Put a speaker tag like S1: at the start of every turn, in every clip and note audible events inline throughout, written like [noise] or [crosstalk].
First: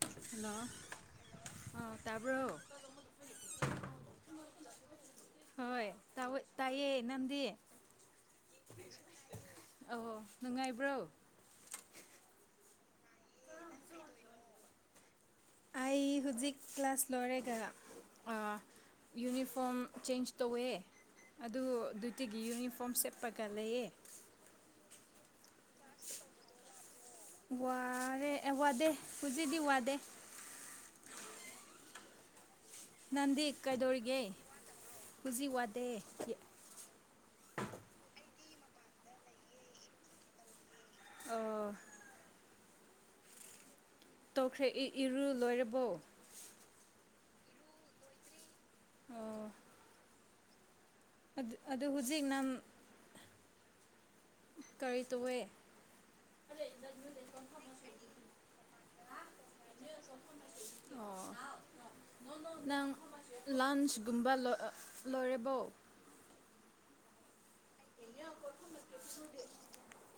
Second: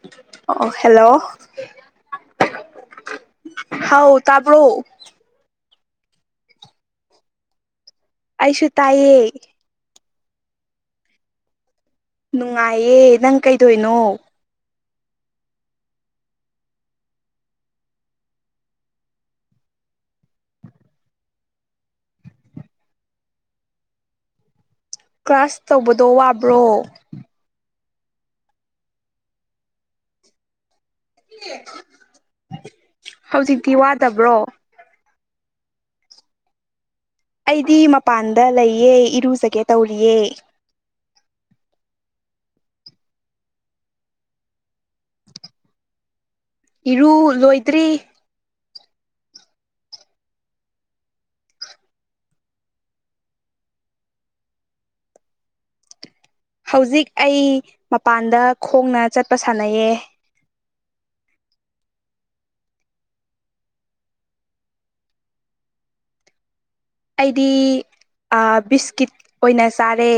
S1: hello
S2: ꯑꯣ hello
S1: ꯑ ꯇꯥꯕ꯭ꯔꯣ
S2: ꯍꯥꯎ ꯇꯥꯕ꯭ꯔꯣ
S1: ꯍꯣꯏ ꯇꯥꯎꯋꫭ ꯇꯥꯏꯌꯦ ꯅꯪꯗꯤ
S2: ꯑꯩꯁꯨ ꯇꯥꯏꯌꯦ
S1: ꯑꯧ ꯅꯨꯡꯉꯥꯏꯕ꯭ꯔꯣ
S2: ꯅꯨꯡꯉꯥꯏꯌꯦ ꯅꯪ ꯀꯩꯗꯣꯏꯅꯣ
S1: ꯑꯩ ꯍꯨꯖꯤꯛ ꯀ꯭ꯂꯥꯁ ꯂꯣꯏꯔꯦꯒ ꯑ ꯌꯨꯅꯤꯐꯣꯔꯝ ꯆꯦꯟꯖ ꯇꯧꯋꯦ ꯑꯗꫭ ꯗꯨꯇꯤꯒꯤ ꯌꯨꯅꯤꯐꯣꯔꯝ ꯁꯦꯠꯄꯒ ꯂꯩꯌꯦ
S2: ꯀ꯭ꯂꯥꯁ ꯇꯧꯕꯗꯣ ꯋꯥꯕ꯭ꯔꯣ
S1: ꯋꯥꯔꯦ ꯋꯥꯗꯦ ꯍꯨꯖꯤꯛꯗꯤ ꯋꯥꯗꯦ
S2: ꯍꯧꯖꯤꯛꯇꯤ ꯋꯥꯗꯕ꯭ꯔꯣ
S1: ꯍꯨꯖꯤꯛ ꯋꯥꯗꯦ
S2: ꯑꯩꯗꯤ ꯃꯄꯥꯟꯗ ꯂꯩꯌꯦ ꯏꯔꯨꯖꯒꯦ ꯇꯧꯔꯤꯌꯦ
S1: ꯑ ꯇꯧꯈ꯭ꯔꯦ ꯏ ꯏꯔꯨ ꯂꯣꯏꯔꯕꯣ
S2: ꯏꯔꯨ ꯂꯣꯏꯗ꯭ꯔꯤ
S1: ꯑꯗꯨ ꯑꯗꯨ ꯍꯧꯖꯤꯛ ꯅꯝ ꯀꯔꯤꯇꯋꯦ
S2: ꯍꯧꯖꯤꯛ ꯑꯩ ꯃꯄꯥꯟꯗ ꯈꯣꯡꯅ ꯆꯠꯄ ꯁꯥꯟꯅꯩꯌꯦ
S1: ꯑꯣ ꯅꯪ ꯂꯟꯆꯒꯨꯝꯕ ꯂ ꯂꯣꯏꯦꯔꯕꯣ
S2: ꯑꯩꯗꯤ ꯑ ꯕꯤꯁꯀꯤꯠ ꯑꯣꯏꯅ ꯆꯥꯔꯦ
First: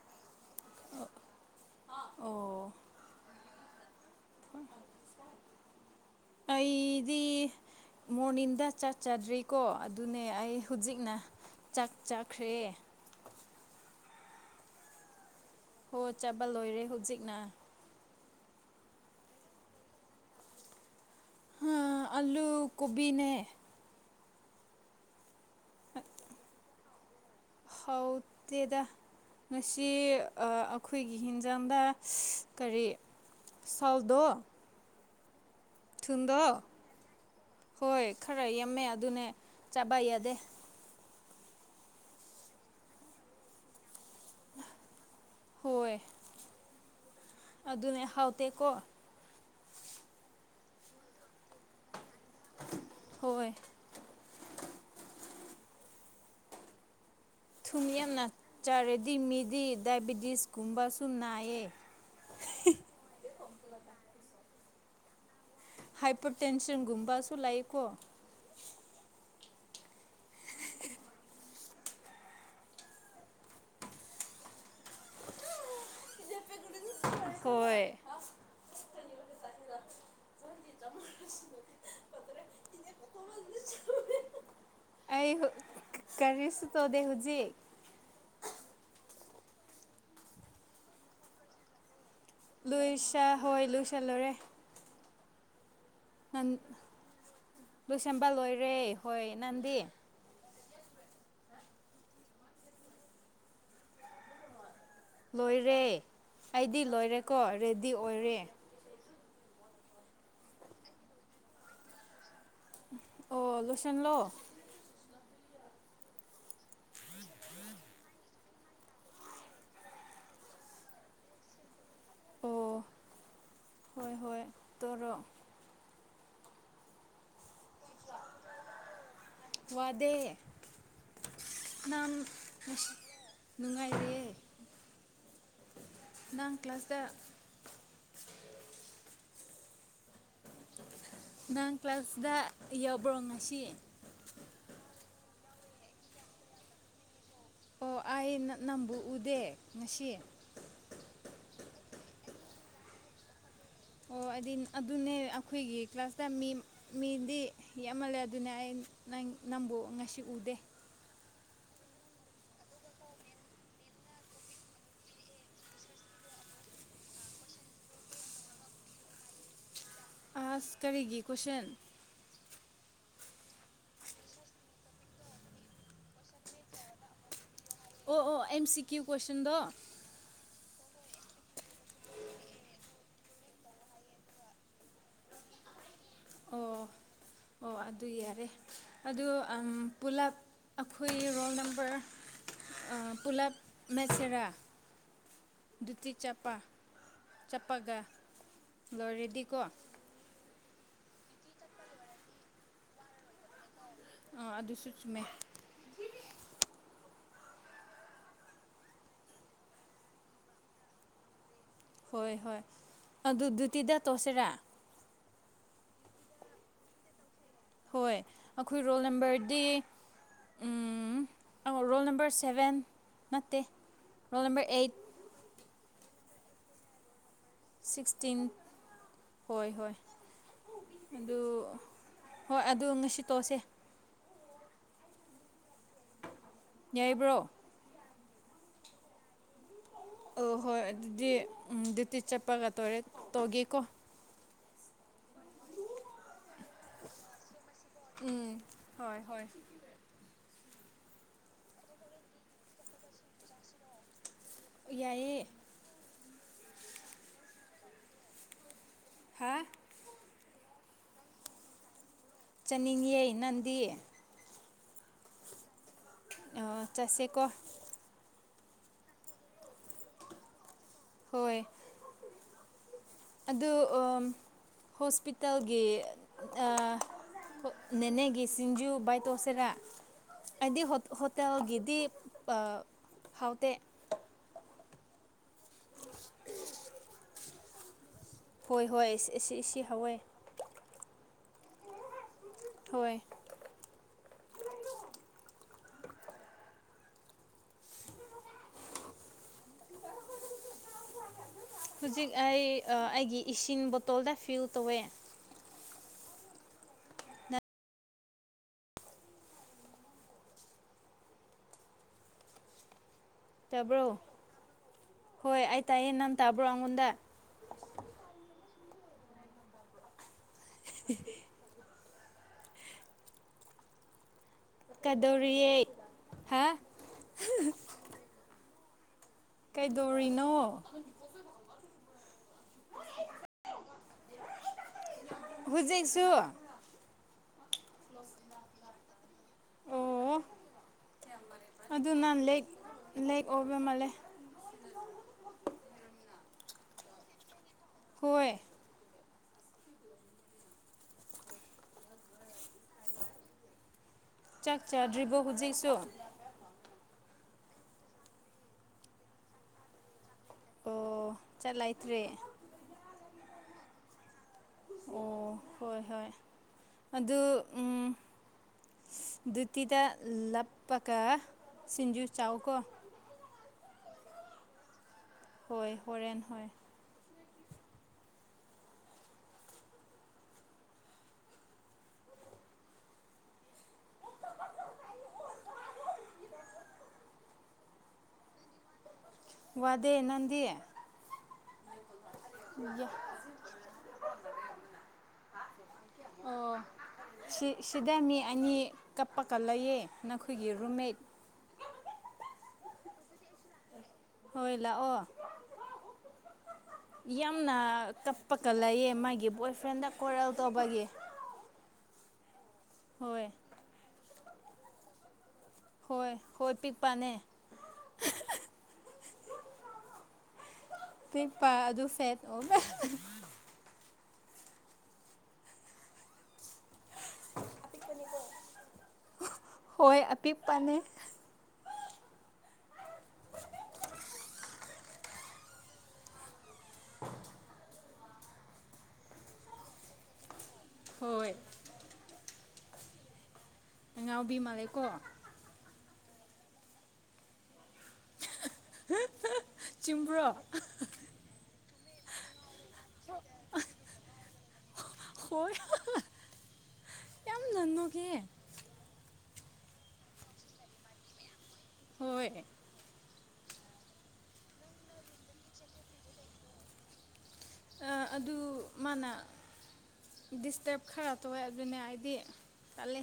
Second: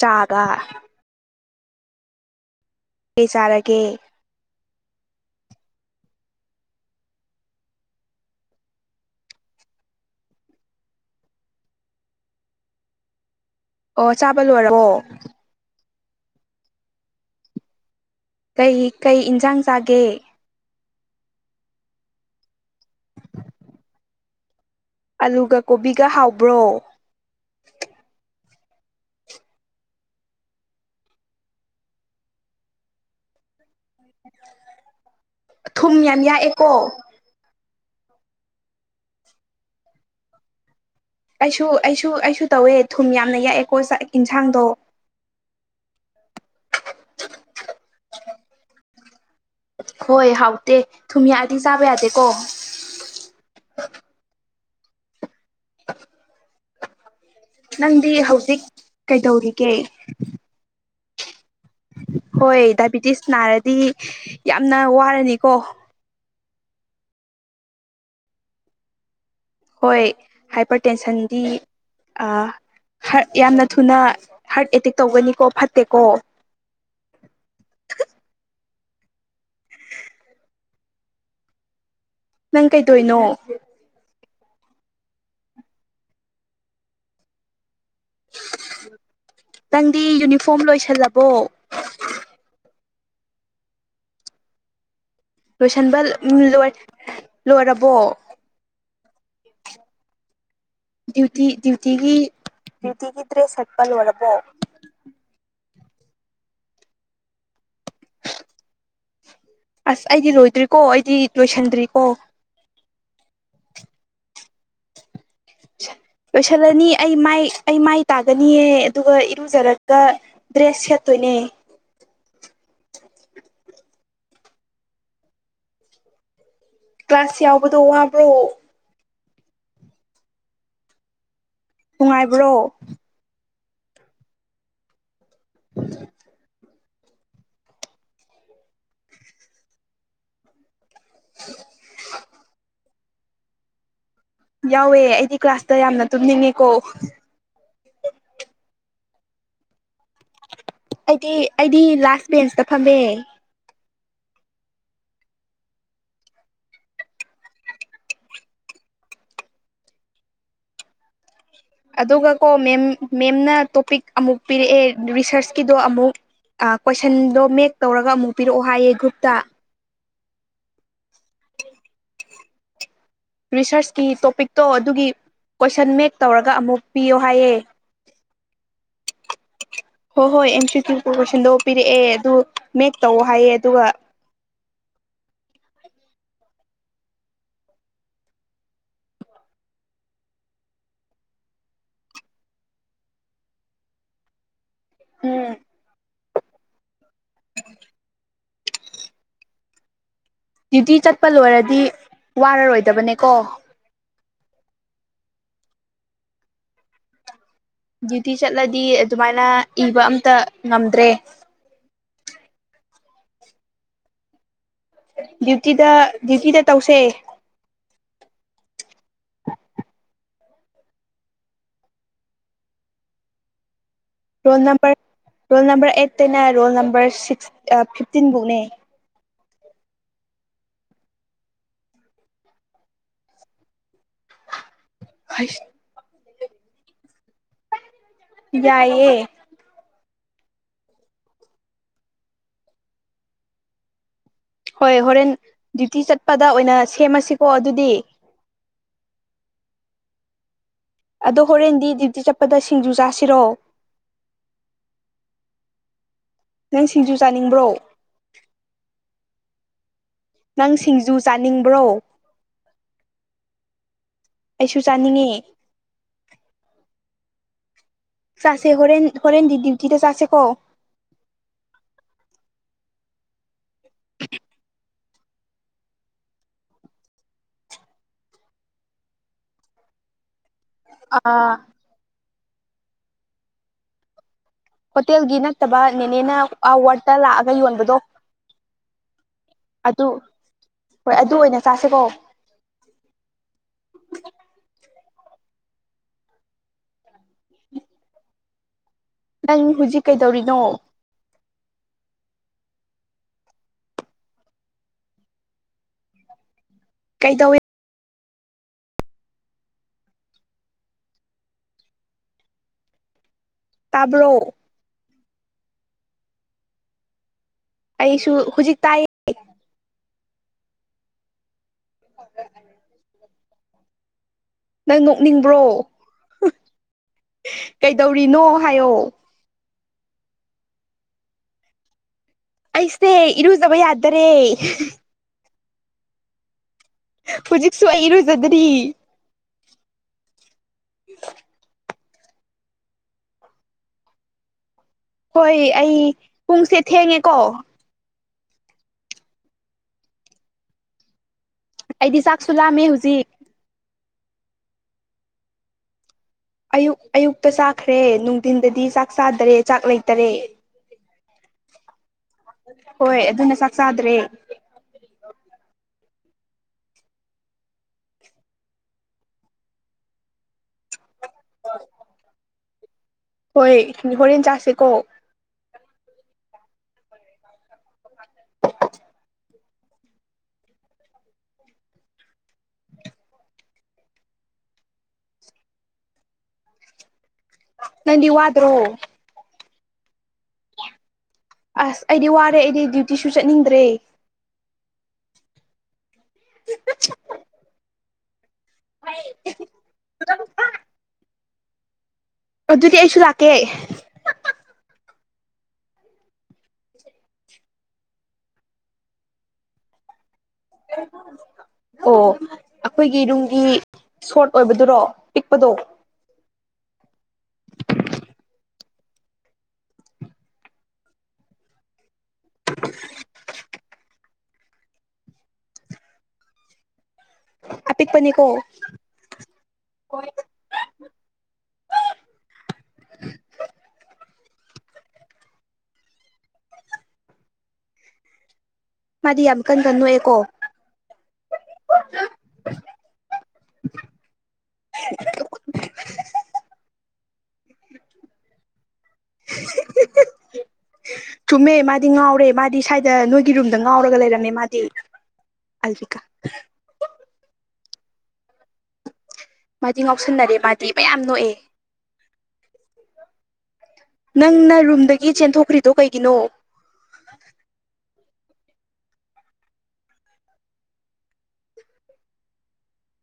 S2: ꯆꯥꯒ
S1: ꯑꯣ
S2: ꯀꯩ ꯆꯥꯔꯒꯦ
S1: [unintelligible] ꯑꯩꯗꯤ ꯃꯣꯅꯤꯡꯗ ꯆꯥꯛꯆꯥꯗ꯭ꯔꯤꯀꯣ ꯑꯗꯨꯅꯦ ꯑꯩ ꯍꯨꯖꯤꯛꯅ ꯆꯥꯛ ꯆꯥꯈ꯭ꯔꯦ
S2: ꯑꯣ ꯆꯥꯕ ꯂꯣꯏꯔꯕꯣ
S1: ꯍꯣ ꯆꯥꯕ ꯂꯣꯏꯔꯦ ꯍꯨꯖꯤꯛꯅ
S2: ꯀꯩ ꯀꯩ ꯏꯟꯖꯥꯡ ꯆꯥꯒꯦ
S1: ꯍ ꯑꯜꯂꯨ ꯀꯣꯕꯤꯅꯦ
S2: ꯑꯜꯂꯨꯒ ꯀꯣꯕꯤꯒ ꯍꯥꯎꯕ꯭ꯔꯣ
S1: ꯍꯥꯎꯇꯦꯗ ꯉꯁꯤ ꯑ ꯑꯈꯣꯏꯒꯤ ꯍꯟꯖꯥꯡꯗ ꯀꯔꯤ ꯁꯥꯎꯗꯣ
S2: ꯊꯨꯝ ꯌꯥꯝ
S1: ꯊꯨꯟꯗꯣ
S2: ꯌꯥꯛꯑꯦꯀꯣ
S1: ꯍꯣꯏ ꯈꯔ ꯌꯥꯝꯃꯦ ꯑꯗꯨꯅꯦ ꯆꯥꯕ ꯌꯥꯗꯦ
S2: ꯑꯩꯁꯨ ꯑꯩꯁꯨ ꯑꯩꯁꯨ ꯇꯧꯋꯦ ꯊꯨꯝ ꯌꯥꯝꯅ ꯌꯥꯛꯑꯦꯀꯣ ꯆ ꯏꯟꯁꯥꯡꯗꯣ
S1: ꯍꯣꯏ ꯑꯗꯨꯅꯦ ꯍꯥꯎꯇꯦꯀꯣ
S2: ꯍꯣꯏ ꯍꯥꯎꯇꯦ ꯊꯨꯝ ꯌꯥꯛꯑꯗꯤ ꯆꯥꯕ ꯌꯥꯗꯦꯀꯣ
S1: ꯍꯣꯏ ꯊꯨꯝ
S2: ꯅꯪꯗꯤ
S1: ꯌꯥꯝꯅ
S2: ꯍꯧꯖꯤꯛ
S1: ꯆꯥꯔꯗꯤ ꯃꯤꯗꯤ
S2: ꯀꯩꯗꯧꯔꯤꯒꯦ
S1: ꯗꯥꯏꯕꯤꯇꯤꯁꯀꯨꯝꯕꯁꯨ ꯅꯥꯏꯌꯦ
S2: ꯍꯣꯏ ꯗꯥꯏꯕꯤꯇꯤꯁ ꯅꯥꯔꯗꯤ ꯌꯥꯝꯅ ꯋꯥꯔꯅꯤꯀꯣ
S1: ꯍꯥꯏꯄꯔꯇꯦꯟꯁꯟꯒꯨꯝꯕꯁꯨ ꯂꯩꯀꯣ
S2: ꯍꯣꯏ ꯍꯥꯏꯄꯔ ꯇꯦꯟꯁꯟꯗꯤ ꯑ ꯍ꯭ꯔꯠ ꯌꯥꯝꯅ ꯊꯨꯅ ꯍꯥ꯭ꯔꯠ ꯑꯦꯇꯦꯛ ꯇꯧꯒꯅꯤꯀꯣ ꯐꯠꯇꯦꯀꯣ
S1: ꯍꯣꯏ [unintelligible] [unintelligible]
S2: ꯅꯪ ꯀꯩꯗꯣꯏꯅꯣ
S1: ꯑꯩ ꯍꯨ ꯀꯔꯤꯁꯨ ꯇꯧꯗꯦ ꯍꯨꯖꯤꯛ
S2: ꯅꯪꯗꯤ ꯌꯨꯅꯤꯐꯣꯝ ꯂꯣꯏꯁꯜꯂꯕꯣ
S1: ꯂꯨꯏ ꯁ ꯍꯣꯏ ꯂꯨꯏꯁꯂꯨꯔꯦ
S2: ꯂꯣꯏꯁꯟꯕ ꯎꯝ
S1: ꯅꯟ
S2: ꯂꯣꯏ ꯂꯣꯏꯔꯕꯣ
S1: ꯂꯣꯏꯁꯟꯕ ꯂꯣꯏꯔꯦ ꯍꯣꯏ ꯅꯪꯗꯤ
S2: ꯗ꯭ꯌꯨꯇꯤ ꯗ꯭ꯌꯨꯇꯤꯒꯤ ꯗ꯭ꯌꯨꯇꯤꯒꯤ ꯗ꯭ꯔꯦꯁ ꯁꯦꯠꯄ ꯂꯣꯏꯔꯕꯣ
S1: ꯂꯣꯏꯔꯦ ꯑꯩꯗꯤ ꯂꯣꯏꯔꯦꯀꯣ ꯔꯦꯗꯤ ꯑꯣꯏꯔꯦ
S2: ꯑꯁ ꯑꯩꯗꯤ ꯂꯣꯏꯗ꯭ꯔꯤꯀꯣ ꯑꯩꯗꯤ ꯂꯣꯏꯁꯟꯗ꯭ꯔꯤꯀꯣ
S1: ꯑꯣ ꯂꯣꯏꯁꯟꯂꯣ
S2: ꯂꯣꯏꯁꯜꯂꯅꯤ ꯑꯩ ꯃꯥꯏ ꯑꯩ ꯃꯥꯏ ꯇꯥ ꯒꯅꯤꯌꯦ ꯑꯗꯨꯒ ꯏꯔꯨꯖꯔꯒ ꯗ꯭ꯔꯦꯁ ꯁꯦꯠꯇꯣꯏꯅꯦ
S1: ꯑꯣ ꯍꯣꯏ ꯍꯣꯏ ꯇꯧꯔꯣ
S2: ꯀ꯭ꯂꯥꯁ ꯌꯥꯎꯕꯗꯣ ꯋꯥꯕ꯭ꯔꯣ
S1: ꯋꯥꯗꯦ ꯅꯪ
S2: ꯅꯨꯡꯉꯥꯏꯕ꯭ꯔꯣ
S1: ꯅꯨꯡꯉꯥꯏꯔꯦ
S2: ꯎꯝ [inaudible]
S1: ꯅꯪ ꯀ꯭ꯂꯥꯁꯇ ꯅꯪ ꯀ꯭ꯂꯥꯁꯗ ꯌꯥꯎꯕ꯭ꯔꯣ ꯉꯁꯤ
S2: ꯌꯥꯎꯋꯦ ꯑꯩꯗꯤ ꯀ꯭ꯂꯥꯁꯇ ꯌꯥꯝꯅ ꯇꯨꯝꯅꯤꯡꯉꯦꯀꯣ
S1: ꯑꯣ ꯑꯩꯅ ꯅꯪꯕꯨ ꯎꯗꯦ ꯉꯁꯤ
S2: ꯑꯩꯗꯤ ꯑꯩꯗꯤ ꯂꯥꯁ ꯕꯦꯟꯁꯇ ꯐꯝꯃꯦ
S1: ꯑꯣ ꯑꯩꯗꯤ ꯑꯗꯨꯅꯦ ꯑꯩꯈꯣꯏꯒꯤ ꯀ꯭ꯂꯥꯁꯇ ꯃꯤ ꯃꯤꯗꯤ ꯌꯥꯝꯃꯜꯂꯦ ꯑꯗꯨꯅꯦ ꯑꯩ ꯅꯪ ꯅꯪꯕꯨ ꯉꯁꯤ ꯎꯗꯦ
S2: ꯑꯗꯨꯒ ꯀꯣ ꯃꯦꯝ ꯃꯦꯝꯅ ꯇꯣꯄꯤꯛ ꯑꯃꯨꯛ ꯄꯤꯔꯛꯑꯦ ꯔꯤꯁꯔꯁꯀꯤꯗꯣ ꯑꯃꯨꯛ ꯀꯣꯏꯁꯟꯗꯣ ꯃꯦꯛ ꯇꯧꯔꯒ ꯑꯃꯨꯛ ꯄꯤꯔꯛꯑꯣ ꯍꯥꯏꯌꯦ ꯒ꯭ꯔꯨꯞꯇ
S1: ꯑꯥꯁ ꯀꯔꯤꯒꯤ ꯀꯣꯏꯁꯟ
S2: ꯔꯤꯁ꯭ꯔꯁꯀꯤ ꯇꯣꯄꯤꯛꯇꯣ ꯑꯗꯨꯒꯤ ꯀꯣꯏꯁꯟ ꯃꯦꯛ ꯇꯧꯔꯒ ꯑꯃꯨꯛ ꯄꯤꯌꯣ ꯍꯥꯏꯌꯦ
S1: ꯑꯣ ꯑꯣ ꯑꯦꯝ ꯁꯤ ꯀ꯭ꯌꯨ ꯀꯣꯏꯁꯁꯟꯗ
S2: ꯍꯣꯏ ꯍꯣꯏ ꯑꯦꯝ ꯁꯤ ꯇꯨ ꯄꯣ ꯀꯣꯏꯁꯟꯗꯣ ꯄꯤꯔꯛꯑꯦ ꯑꯗꯨ ꯃꯦꯛ ꯇꯧ ꯍꯥꯏꯌꯦ ꯑꯗꯨꯒ
S1: ꯑꯣ ꯑꯣ ꯑꯗꯨ ꯌꯥꯔꯦ ꯑꯗꯨ ꯑꯥ ꯄꯨꯂꯞ ꯑꯩꯈꯣꯏ ꯔꯣꯜ ꯅꯝꯕꯔ ꯑꯥ ꯄꯨꯂꯞ ꯃꯦꯠꯁꯤꯔꯥ
S2: ꯎꯝ
S1: ꯑꯗꯨꯇꯤ ꯆꯞꯄ ꯆꯞꯄꯒ ꯂꯣꯏꯔꯗꯤꯀꯣ
S2: ꯗ꯭ꯌꯨꯇꯤ ꯆꯠꯄ ꯂꯣꯏꯔꯗꯤ ꯋꯥꯔꯔꯣꯏꯗꯕꯅꯦꯀꯣ
S1: ꯑꯥ ꯑꯗꯨꯁꯨ ꯆꯨꯝꯃꯦ
S2: ꯗ꯭ꯌꯨꯇꯤ ꯆꯠꯂꯗꯤ ꯑꯗꯨꯃꯥꯏꯅ ꯏꯕ ꯑꯝꯇ ꯉꯝꯗ꯭ꯔꯦ
S1: ꯍꯣꯏ ꯍꯣꯏ ꯑꯗꯨ ꯗ꯭ꯌꯨꯇꯤꯗ ꯇꯧꯁꯤꯔꯥ
S2: ꯗ꯭ꯌꯨꯇꯤꯗ ꯗ꯭ꯌꯨꯇꯤꯗ ꯇꯧꯁꯦ
S1: ꯍꯣꯏ ꯑꯩꯈꯣꯏ ꯔꯣꯜ ꯅꯝꯕꯔꯗꯤ ꯎꯝ ꯑꯥ ꯔꯣꯜ ꯅꯝꯕꯔ ꯁꯚꯦꯟ ꯅꯠꯇꯦ
S2: ꯔꯣꯜ ꯅꯝꯕꯔ ꯔꯣꯜ ꯅꯝꯕꯔ ꯑꯩꯠꯇꯩꯅ ꯔꯣꯜ ꯅꯝꯕꯔ ꯁꯤꯛꯁ
S1: ꯁꯤꯛꯁꯇꯤꯟ
S2: ꯐꯤꯐꯇꯤꯟꯕꯨꯛꯅꯦ
S1: ꯍꯣꯏ ꯍꯣꯏ ꯑꯗꯨ ꯍꯣꯏ ꯑꯗꯨ ꯉꯁꯤ ꯇꯧꯁꯦ
S2: ꯍꯩꯁ
S1: ꯌꯥꯏꯕ꯭ꯔꯣ
S2: ꯌꯥꯏꯌꯦ
S1: ꯑꯣ ꯍꯣꯏ ꯑꯗꯨꯗꯤ ꯗ꯭ꯌꯨꯇꯤ ꯆꯠꯄꯒ ꯇꯧꯔꯦ ꯇꯧꯒꯦꯀꯣ
S2: ꯍꯣꯏ ꯍꯣꯔꯦꯟ ꯗ꯭ꯌꯨꯇꯤ ꯆꯠꯄꯗ ꯑꯣꯏꯅ ꯁꯦꯝꯃꯁꯤꯀꯣ ꯑꯗꯨꯗꯤ
S1: ꯎꯝ ꯍꯣꯏ ꯍꯣꯏ
S2: ꯑꯗꯣ ꯍꯣꯔꯦꯟꯗꯤ ꯗ꯭ꯌꯨꯇꯤ ꯆꯠꯄꯗ ꯁꯤꯡꯖꯨ ꯆꯥꯁꯤꯔꯣ
S1: ꯌꯥꯏꯑꯦ
S2: ꯅꯪ ꯁꯤꯡꯖꯨ ꯆꯥꯅꯤꯡꯕ꯭ꯔꯣ
S1: ꯍꯥ
S2: ꯅꯪ ꯁꯤꯡꯖꯨ ꯆꯥꯅꯤꯡꯕ꯭ꯔꯣ
S1: ꯆꯥꯅꯤꯡꯉꯦ ꯅꯪꯗꯤ
S2: ꯑꯩꯁꯨ ꯆꯥꯅꯤꯡꯉꯦ
S1: ꯑꫭ ꯆꯥꯁꯦ ꯀꯣ
S2: ꯆꯥꯁꯦ ꯍꯣꯔꯦꯟ ꯍꯣꯔꯦꯟꯗꯤ ꯗ꯭ꯌꯨꯇꯤꯗ ꯆꯥꯁꯦꯀꯣ
S1: ꯍꯣꯏ ꯑꯗꫭ ꯑꫭꯝ ꯍꯣꯁꯄꯤꯇꯥꯜꯒꯤ ꯑ ꯅꯦꯅꯦꯒꯤ ꯁꯤꯡꯖꯨ ꯕꯥꯏ ꯇꫭꯁꯦꯔ ꯑꯩꯗꯤ ꯍꫭꯠ ꯍꯣꯇꯦꯒꯤꯗꯤ ꯄ ꯍꯥꯎꯇꯦ
S2: ꯍꯣꯇꯦꯜꯒꯤ ꯅꯠꯇꯕ ꯅꯦꯅꯦꯅ ꯑ ꯋꯥꯔꯠ ꯂꯥꯛꯑꯒ ꯌꯣꯟꯕꯗꯣ
S1: ꯍꯣꯏ ꯍꯣꯏ ꯑꯁꯤ ꯏꯁ ꯁꯤ
S2: ꯑꯗꯨ
S1: ꯍꯧꯋꯦ
S2: ꯍꯣꯏ ꯑꯗꯨ ꯑꯣꯏꯅ ꯆꯥꯁꯤꯀꫭ
S1: ꯍꯣꯏ
S2: ꯅꯪ ꯍꯧꯖꯤꯛ ꯀꯩꯗꯧꯔꯤꯅꯣ
S1: [unintelligible] ꯍꯧꯖꯤꯛ ꯑꯩ ꯑ ꯑꯩꯒꯤ ꯏꯁꯤꯡ ꯕꯣꯇꯜꯗ ꯐꯤꯜ ꯇꯧꯋꯦ
S2: ꯀꯩꯗꯧꯋꯤ
S1: ꯇꯕ꯭ꯔꯣ
S2: ꯇꯥꯕ꯭ꯔꯣ
S1: ꯍꯣꯏ ꯑꯩ ꯇꯥꯏꯌꯦ ꯅꯪ ꯇꯥꯕ꯭ꯔꯣ ꯑꯩꯉꯣꯟꯗ
S2: ꯑꯩꯁꯨ ꯍꯨꯖꯤꯛ ꯇꯥꯏ
S1: [unintelligible]
S2: [inaudible] ꯅꯪ ꯅꯣꯛꯅꯤꯡꯕ꯭ꯔꯣ
S1: ꯀꯩꯗꯧꯔꯤꯌꯦ ꯍꯥ
S2: ꯀꯩꯗꯧꯔꯤꯅꯣ ꯍꯥꯏꯌꯣ
S1: ꯀꯩꯗꯧꯔꯤꯅꯣ
S2: ꯑꯩꯁꯦ ꯏꯔꯨꯖꯕ ꯌꯥꯗꯔꯦ
S1: ꯍꯨꯖꯤꯛꯁꯨ
S2: ꯍꯨꯖꯤꯛꯁꯨ ꯑꯩ ꯏꯔꯨꯖꯗꯔꯤ
S1: ꯑꯣ ꯑꯗꯨ ꯅ ꯂꯦꯛ ꯂꯦꯛ ꯑꯣꯏꯕ ꯃꯥꯜꯂꯦ
S2: ꯍꯣꯏ ꯑꯩ ꯄꯨꯡꯁꯦ ꯊꯦꯡꯉꯦꯀꯣ
S1: ꯈꫭꯏ
S2: ꯑꯩꯗꯤ ꯆꯥꯛꯁꯨ ꯂꯥꯝꯃꯦ ꯍꯨꯖꯤꯛ
S1: ꯆꯥꯛ ꯆꯥꯗ꯭ꯔꯤꯕꯣ ꯍꯨꯖꯤꯛꯁꯨ
S2: ꯑꯌꯨꯛ ꯑꯌꯨꯛꯇ ꯆꯥꯈ꯭ꯔꯦ ꯅꯨꯡꯗꯤꯟꯗꯗꯤ ꯆꯥꯛ ꯆꯥꯗꯔꯦ ꯆꯥꯛ ꯂꯩꯇꯔꯦ
S1: ꯆꯠ ꯂꯥꯏꯇ꯭ꯔꯦ
S2: ꯍꯣꯏ ꯑꯗꯨꯅ ꯆꯥꯛ ꯆꯥꯗ꯭ꯔꯦ
S1: ꯑꯣ ꯍꯣꯏ ꯍꯣꯏ ꯑꯗꯨ ꯎꯝ ꯗꯨꯇꯤꯗ ꯂꯞꯄꯒ ꯁꯤꯟꯖꯨ ꯆꯥꯎ ꯀꯣ
S2: ꯍꯣꯏ ꯍꯣꯔꯦꯟ ꯆꯥꯁꯦꯀꯣ
S1: ꯍꯣꯏ ꯍꯣꯔꯦꯟ ꯍꯣꯏ
S2: ꯅꯪꯗꯤ ꯋꯥꯗ꯭ꯔꯣ
S1: ꯋꯥꯗꯦ ꯅꯟꯗꯤ
S2: ꯑꯁ ꯑꯩꯗꯤ ꯋꯥꯔꯦ ꯑꯩꯗꯤ ꯗ꯭ꯌꯨꯇꯤꯁꯨ ꯆꯠꯅꯤꯡꯗ꯭ꯔꯦ
S1: ꯑꯣ ꯁꯤ ꯁꯤꯗ ꯃꯤ ꯑꯅꯤ ꯀꯞꯄꯒ ꯂꯩꯑꯦ ꯅꯈꯣꯏꯒꯤ ꯔꯨꯝꯃꯦꯠ
S2: ꯑꯗꯨꯗꯤ ꯑꯩꯁꯨ ꯂꯥꯛꯀꯦ
S1: ꯍꯣꯏ ꯂꯥꯛꯑꯣ ꯌꯥꯝꯅ ꯀꯞꯄꯀ ꯂꯩꯌꯦ ꯃꯥꯒꯤ ꯕꯣꯏ ꯐ꯭ꯔꯦꯟꯗ ꯀꯣꯔꯦꯜ ꯇꯧꯕꯒꯤ
S2: ꯑꯣ ꯑꯩꯈꯣꯏꯒꯤ
S1: ꯍꯣꯏ
S2: ꯔꯨꯝꯒꯤ ꯁꯣꯔꯠ ꯑꯣꯏꯕꯗꯨꯔꯣ ꯄꯤꯛꯄꯗꯣ
S1: ꯍꯣꯏ ꯍꯣꯏ ꯄꯤꯛꯄꯅꯦ ꯄꯤꯛꯄꯥ ꯑꯗꯨ ꯐꯦꯠ ꯑꯣꯏꯕꯔꯥ [unintelligible]
S2: ꯑꯄꯤꯛꯄꯅꯦꯀꯣ
S1: ꯍꯣꯏ ꯑꯄꯤꯛꯄꯅꯦ
S2: ꯃꯥꯗꯤ ꯌꯥꯝ ꯀꯟ ꯀꯟ ꯅꯣꯛꯑꯦꯀꯣ
S1: ꯍꯣꯏ ꯑꯉꯥꯎꯕꯤ ꯃꯥꯜꯂꯦ ꯀꯣ
S2: ꯍꯤ [unintelligible]
S1: ꯆꯨꯝꯕ꯭ꯔꯣ
S2: ꯆꯨꯝꯃꯦ ꯃꯥꯗꯤ ꯉꯥꯎꯔꯦ ꯃꯥꯗꯤ ꯁ꯭ꯋꯥꯏꯗ ꯅꯣꯏꯒꯤ ꯔꯨꯝꯗ ꯉꯥꯎꯔꯒ ꯂꯩꯔꯝꯃꯦ ꯃꯥꯗꯤ
S1: ꯍꯣꯏ ꯍꯥ
S2: ꯑꯜꯕꯤꯀꯥ
S1: [unintelligible] ꯌꯥꯝꯅ ꯅꯣꯛ ꯑꯦ
S2: ꯃꯥꯗꯤ ꯉꯥꯎꯁꯟꯅꯔꯦ ꯃꯥꯗꯤ ꯃꯌꯥꯝ ꯅꯣꯛꯑꯦ
S1: ꯍꯣꯏ
S2: ꯅꯪꯅ ꯔꯨꯝꯗꯒꯤ ꯆꯦꯟꯊꯣꯛꯈ꯭ꯔꯤꯗꯣ ꯀꯩꯒꯤꯅꯣ
S1: ꯑꯥ ꯑꯗꯨ ꯃꯥꯅ ꯗꯤꯁꯇ꯭ꯔꯕ ꯈꯔ ꯇꯧꯑꯦ ꯑꯗꯨꯅꯦ [unintelligible] ꯑꯩꯗꯤ ꯇꯜꯂꯦ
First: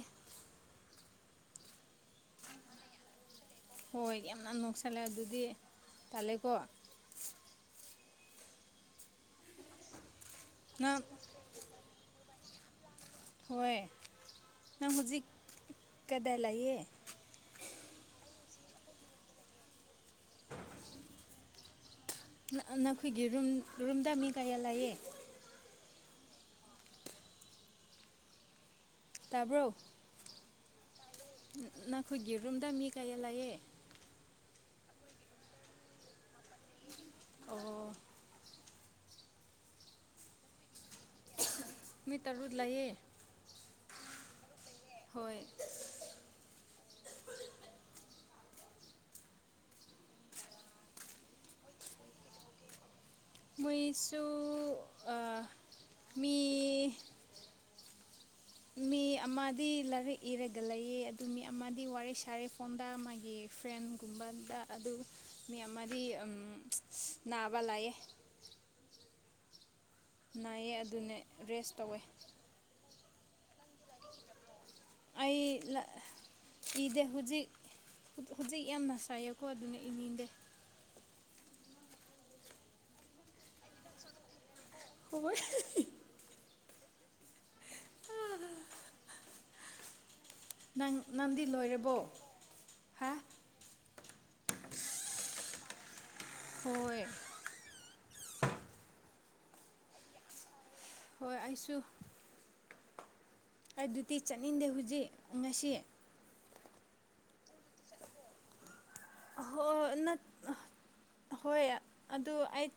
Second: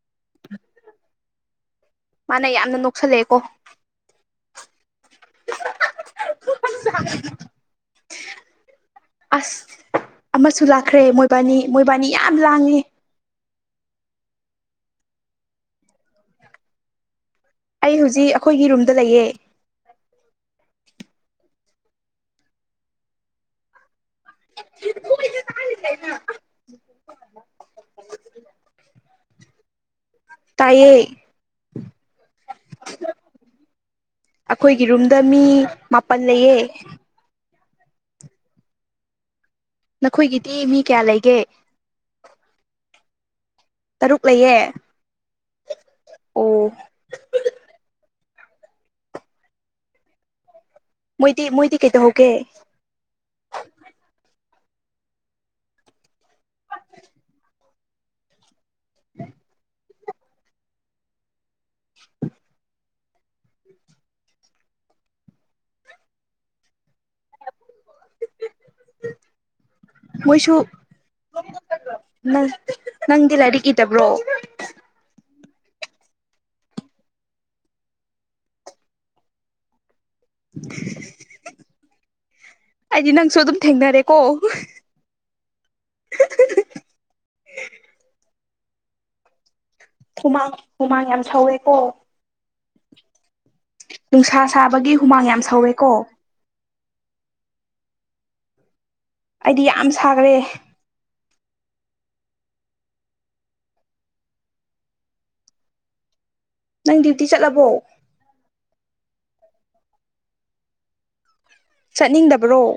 S2: ꯃꯥꯅ ꯌꯥꯝꯅ ꯅꯣꯛꯁꯜꯂꯦꯀꯣ
S1: ꯍꯣꯏ ꯌꯥꯝꯅ ꯅꯣꯛꯁꯜꯂꯦ ꯑꯗꯨꯗꯤ ꯇꯜꯂꯦꯀꯣ
S2: ꯑ꯭ꯁ ꯑꯃꯁꯨ
S1: ꯅꯪ
S2: ꯂꯥꯛꯈ꯭ꯔꯦ ꯃꯣꯏꯕꯥꯅꯤ ꯃꯣꯏꯕꯥꯅꯤ ꯌꯥꯝ ꯂꯥꯡꯉꯦ
S1: ꯍꯣꯏ ꯅꯪ ꯍꯧꯖꯤꯛ ꯀꯗꯥꯏ ꯂꯩꯌꯦ
S2: ꯑꯩ ꯍꯧꯖꯤꯛ ꯑꯩꯈꯣꯏꯒꯤ ꯔꯨꯝꯗ ꯂꯩꯌꯦ
S1: ꯅꯈꯣꯏꯒꯤ ꯔꯨꯝ ꯔꯨꯝꯗ ꯃꯤ ꯀꯌꯥ ꯂꯩꯌꯦ
S2: ꯆ [inaudible]
S1: ꯇꯥꯕ꯭ꯔꯣ
S2: ꯇꯥꯏꯌꯦ
S1: ꯅ ꯅꯥꯈꯣꯏꯒꯤ ꯔꯨꯝꯗ ꯃꯤ ꯀꯌꯥ ꯂꯩꯌꯦ
S2: ꯑꯩꯈꯣꯏꯒꯤ ꯔꯨꯝꯗ ꯃꯤ ꯃꯥꯄꯟ ꯂꯩꯌꯦ
S1: ꯑꯣ
S2: ꯅꯈꯣꯏꯒꯤꯗꯤ ꯃꯤ ꯀꯌꯥ ꯂꯩꯒꯦ
S1: ꯃꯤ ꯇꯔꯨꯛ ꯂꯩꯌꯦ
S2: ꯇꯔꯨꯛ ꯂꯩꯌꯦ
S1: ꯍꯣꯏ
S2: ꯑꯣ ꯃꯣꯏꯗꯤ ꯃꯣꯏꯗꯤ ꯀꯩ ꯇꯧꯍꯧꯒꯦ
S1: ꯃꯣꯏꯁꯨ ꯃꯤ ꯃꯤ ꯑꯃꯗꯤ ꯂꯔꯤꯛ ꯏꯔꯒ ꯂꯩꯌꯦ ꯑꯗꯨ ꯃꯤ ꯑꯃꯗꯤ ꯋꯥꯔꯤ ꯁꯥꯔꯦ ꯐꯣꯟꯗ ꯃꯥꯒꯤ ꯐ꯭ꯔꯦꯟꯒꯨꯝꯕꯗ ꯑꯗꯨ ꯃꯤ ꯑꯃꯗꯤ ꯎꯝ ꯕꯂꯑꯦ [unintelligible] ꯅꯥꯏꯌꯦ ꯑꯗꯨꯅꯦ ꯔꯦꯁ ꯇꯧꯋꯦ
S2: ꯎ [unintelligible] [inaudible] ꯅꯪꯗꯤ ꯂꯥꯏꯔꯤꯛ ꯏꯗꯕ꯭ꯔꯣ
S1: ꯑꯩ ꯂ [unintelligible] ꯏꯗꯦ ꯍꯧꯖꯤꯛ ꯍꯧꯖꯤꯛ ꯌꯥꯝꯅ ꯁꯥꯏꯌꯦꯀꯣ ꯑꯗꯨꯅ ꯏꯅꯤꯡꯗꯦ
S2: ꯑꯩꯗꯤ ꯅꯪꯁꯨ ꯑꯗꯨꯝ ꯊꯦꯡꯅꯔꯦꯀꯣ
S1: ꯍꯣꯢ ꯑꯥ
S2: ꯍꯨꯃꯥꯡ ꯍꯨꯃꯥꯡ ꯌꯥꯝ
S1: ꯅꯪꯗꯤ
S2: ꯁꯧꯋꯦꯀꯣ
S1: ꯂꯣꯏꯔꯕꯣ ꯍꯥ
S2: ꯅꯨꯡꯁꯥ ꯁꯥꯕꯒꯤ ꯍꯨꯃꯥꯡ ꯌꯥꯝ ꯁꯧꯋꯦꯀꯣ
S1: ꯍꯣꯏ
S2: ꯑꯩꯗꯤ ꯌꯥꯝ ꯁꯥꯒ꯭ꯔꯦ
S1: ꯍꯣꯏ ꯑꯩꯁꯨ ꯑꯗꯨꯗꯤ ꯆꯠꯅꯤꯡꯗꯦ ꯍꯧꯖꯤꯛ ꯉꯁꯤ
S2: ꯅꯪ ꯗ꯭ꯌꯨꯇꯤ ꯆꯠꯂꯕꯣ
S1: ꯍꯣꯏ ꯅꯠ ꯍꯣꯏ ꯑꯗꯨ
S2: ꯆꯠꯅꯤꯡꯗꯕ꯭ꯔꯣ
S1: ꯑꯩ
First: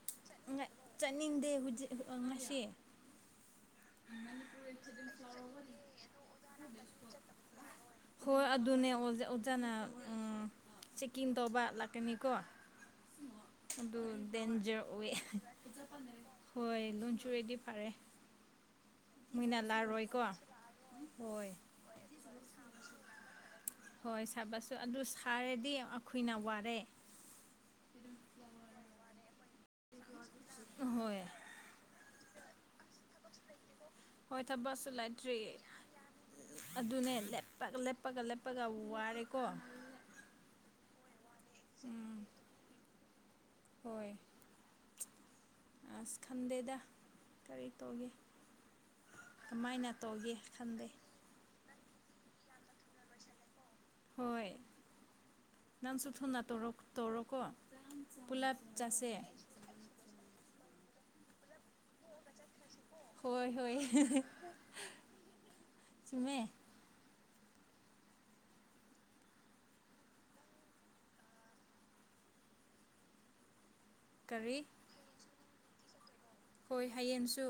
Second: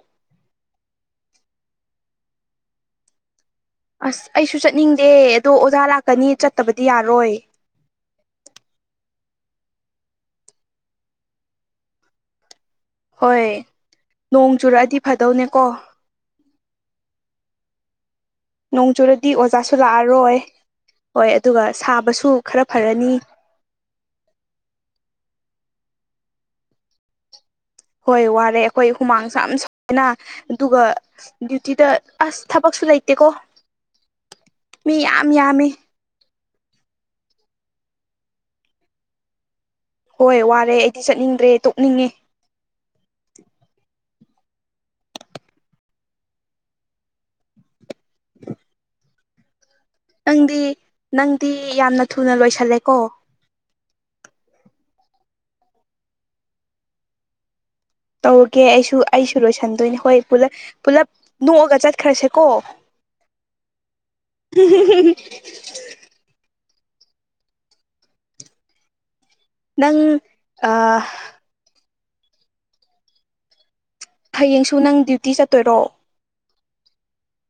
S1: ꯆꯠꯅꯤꯡꯗꯦ ꯍꯧꯖꯤꯛ ꯉꯁꯤ
S2: ꯑꯁ ꯑꯩꯁꯨ ꯆꯠꯅꯤꯡꯗꯦ ꯑꯗꯣ ꯑꯣꯖꯥ ꯂꯥꯛꯀꯅꯤ ꯆꯠꯇꯕꯗꯤ ꯌꯥꯔꯣꯏ
S1: ꯍꯣꯏ ꯑꯗꯨꯅꯦ ꯑꯣꯖꯥꯅ ꯎꯝ ꯆꯦꯛꯀꯤꯡ ꯇꯧꯕ ꯂꯥꯛꯀꯅꯤꯀꯣ
S2: ꯍꯣꯏ
S1: ꯑꯗꯨ
S2: ꯅꯣꯡ
S1: ꯗꯦꯟꯖꯔ
S2: ꯆꯨꯔꯛꯑꯗꯤ
S1: ꯑꯣꯏ
S2: ꯐꯗꯧꯅꯦꯀꯣ
S1: ꯍꯣꯏ ꯅꯣꯡ ꯆꯨꯔꯗꯤ ꯐꯔꯦ
S2: ꯅꯣꯡ ꯆꯨꯔꯗꯤ
S1: ꯃꯣꯏꯅ
S2: ꯑꯣꯖꯥꯁꯨ
S1: ꯂꯥꯛꯔꯣꯏꯀꯣ
S2: ꯂꯥꯛꯑꯔꯣꯏ ꯍꯣꯏ ꯑꯗꯨꯒ ꯁꯥꯕꯁꯨ ꯈꯔ ꯐꯔꯅꯤ
S1: ꯍꯣꯏ ꯁꯥꯕꯁꯨ ꯑꯗꯨ ꯁꯥꯔꯗꯤ ꯑꯩꯈꯣꯏꯅ ꯋꯥꯔꯦ
S2: ꯍꯣꯏ ꯋꯥꯔꯦ ꯑꯩꯈꯣꯏ ꯍꯨꯃꯥꯡꯁꯨ ꯁꯥꯏꯅ ꯑꯗꯨꯒ
S1: ꯍꯣꯏ
S2: ꯗ꯭ꯌꯨꯇꯤꯗ ꯑꯁ ꯊꯕꯛꯁꯨ ꯂꯩꯇꯦꯀꯣ
S1: ꯍꯣꯏ ꯊꯕꯛꯁꯨ
S2: ꯃꯤ ꯌꯥꯝ
S1: ꯂꯩꯥꯇ꯭ꯔꯤ
S2: ꯌꯥꯝꯃꯤ
S1: ꯑꯗꯨꯅꯦ ꯂꯦꯞꯄꯒ ꯂꯦꯞꯄꯒ ꯂꯦꯞꯄꯒ ꯋꯥꯔꯦꯀꯣ
S2: ꯍꯣꯏ ꯋꯥꯔꯦ ꯑꯩꯗꯤ ꯆꯠꯅꯤꯡꯗ꯭ꯔꯦ ꯇꯣꯛꯅꯤꯡꯉꯦ
S1: ꯎꯝ ꯍꯣꯏ ꯑꯁ ꯈꯟꯗꯦꯗ ꯀꯔꯤ ꯇꯧꯒꯦ
S2: ꯑ [inaudible]
S1: ꯀꯃꯥꯏꯅ ꯇꯧꯒꯦ
S2: ꯅꯪꯗꯤ
S1: ꯈꯟꯗꯦ
S2: ꯅꯪꯗꯤ ꯌꯥꯝꯅ ꯊꯨꯅ ꯂꯣꯏꯁꯜꯂꯦꯀꯣ
S1: ꯍꯣꯏ ꯅꯪꯁꯨ ꯊꯨꯅ ꯇꯧꯔꯣ ꯇꯧꯔꯣꯀꯣ ꯄꯨꯂꯞ
S2: ꯇꯧꯔꯒꯦ ꯑꯩꯁꯨ
S1: ꯆꯥꯁꯦ
S2: ꯑꯩꯁꯨ ꯂꯣꯏꯁꯟꯗꯣꯏꯅꯦ ꯍꯣꯏ ꯄꯨꯂꯞ ꯄꯨꯂꯞ ꯅꯣꯛꯑꯒ ꯆꯠꯈ꯭ꯔꯁꯤꯀꯣ
S1: ꯍꯣꯏ ꯍꯣꯏ ꯆꯨꯝꯃꯦ
S2: ꯅꯪ ꯑꯥ
S1: ꯀꯔꯤ
S2: ꯍꯌꯦꯡꯁꯨ ꯅꯪ ꯗ꯭ꯌꯨꯇꯤ ꯆꯠꯇꯣꯏꯔꯣ
S1: ꯍꯣꯏ ꯍꯌꯦꯡꯁꯨ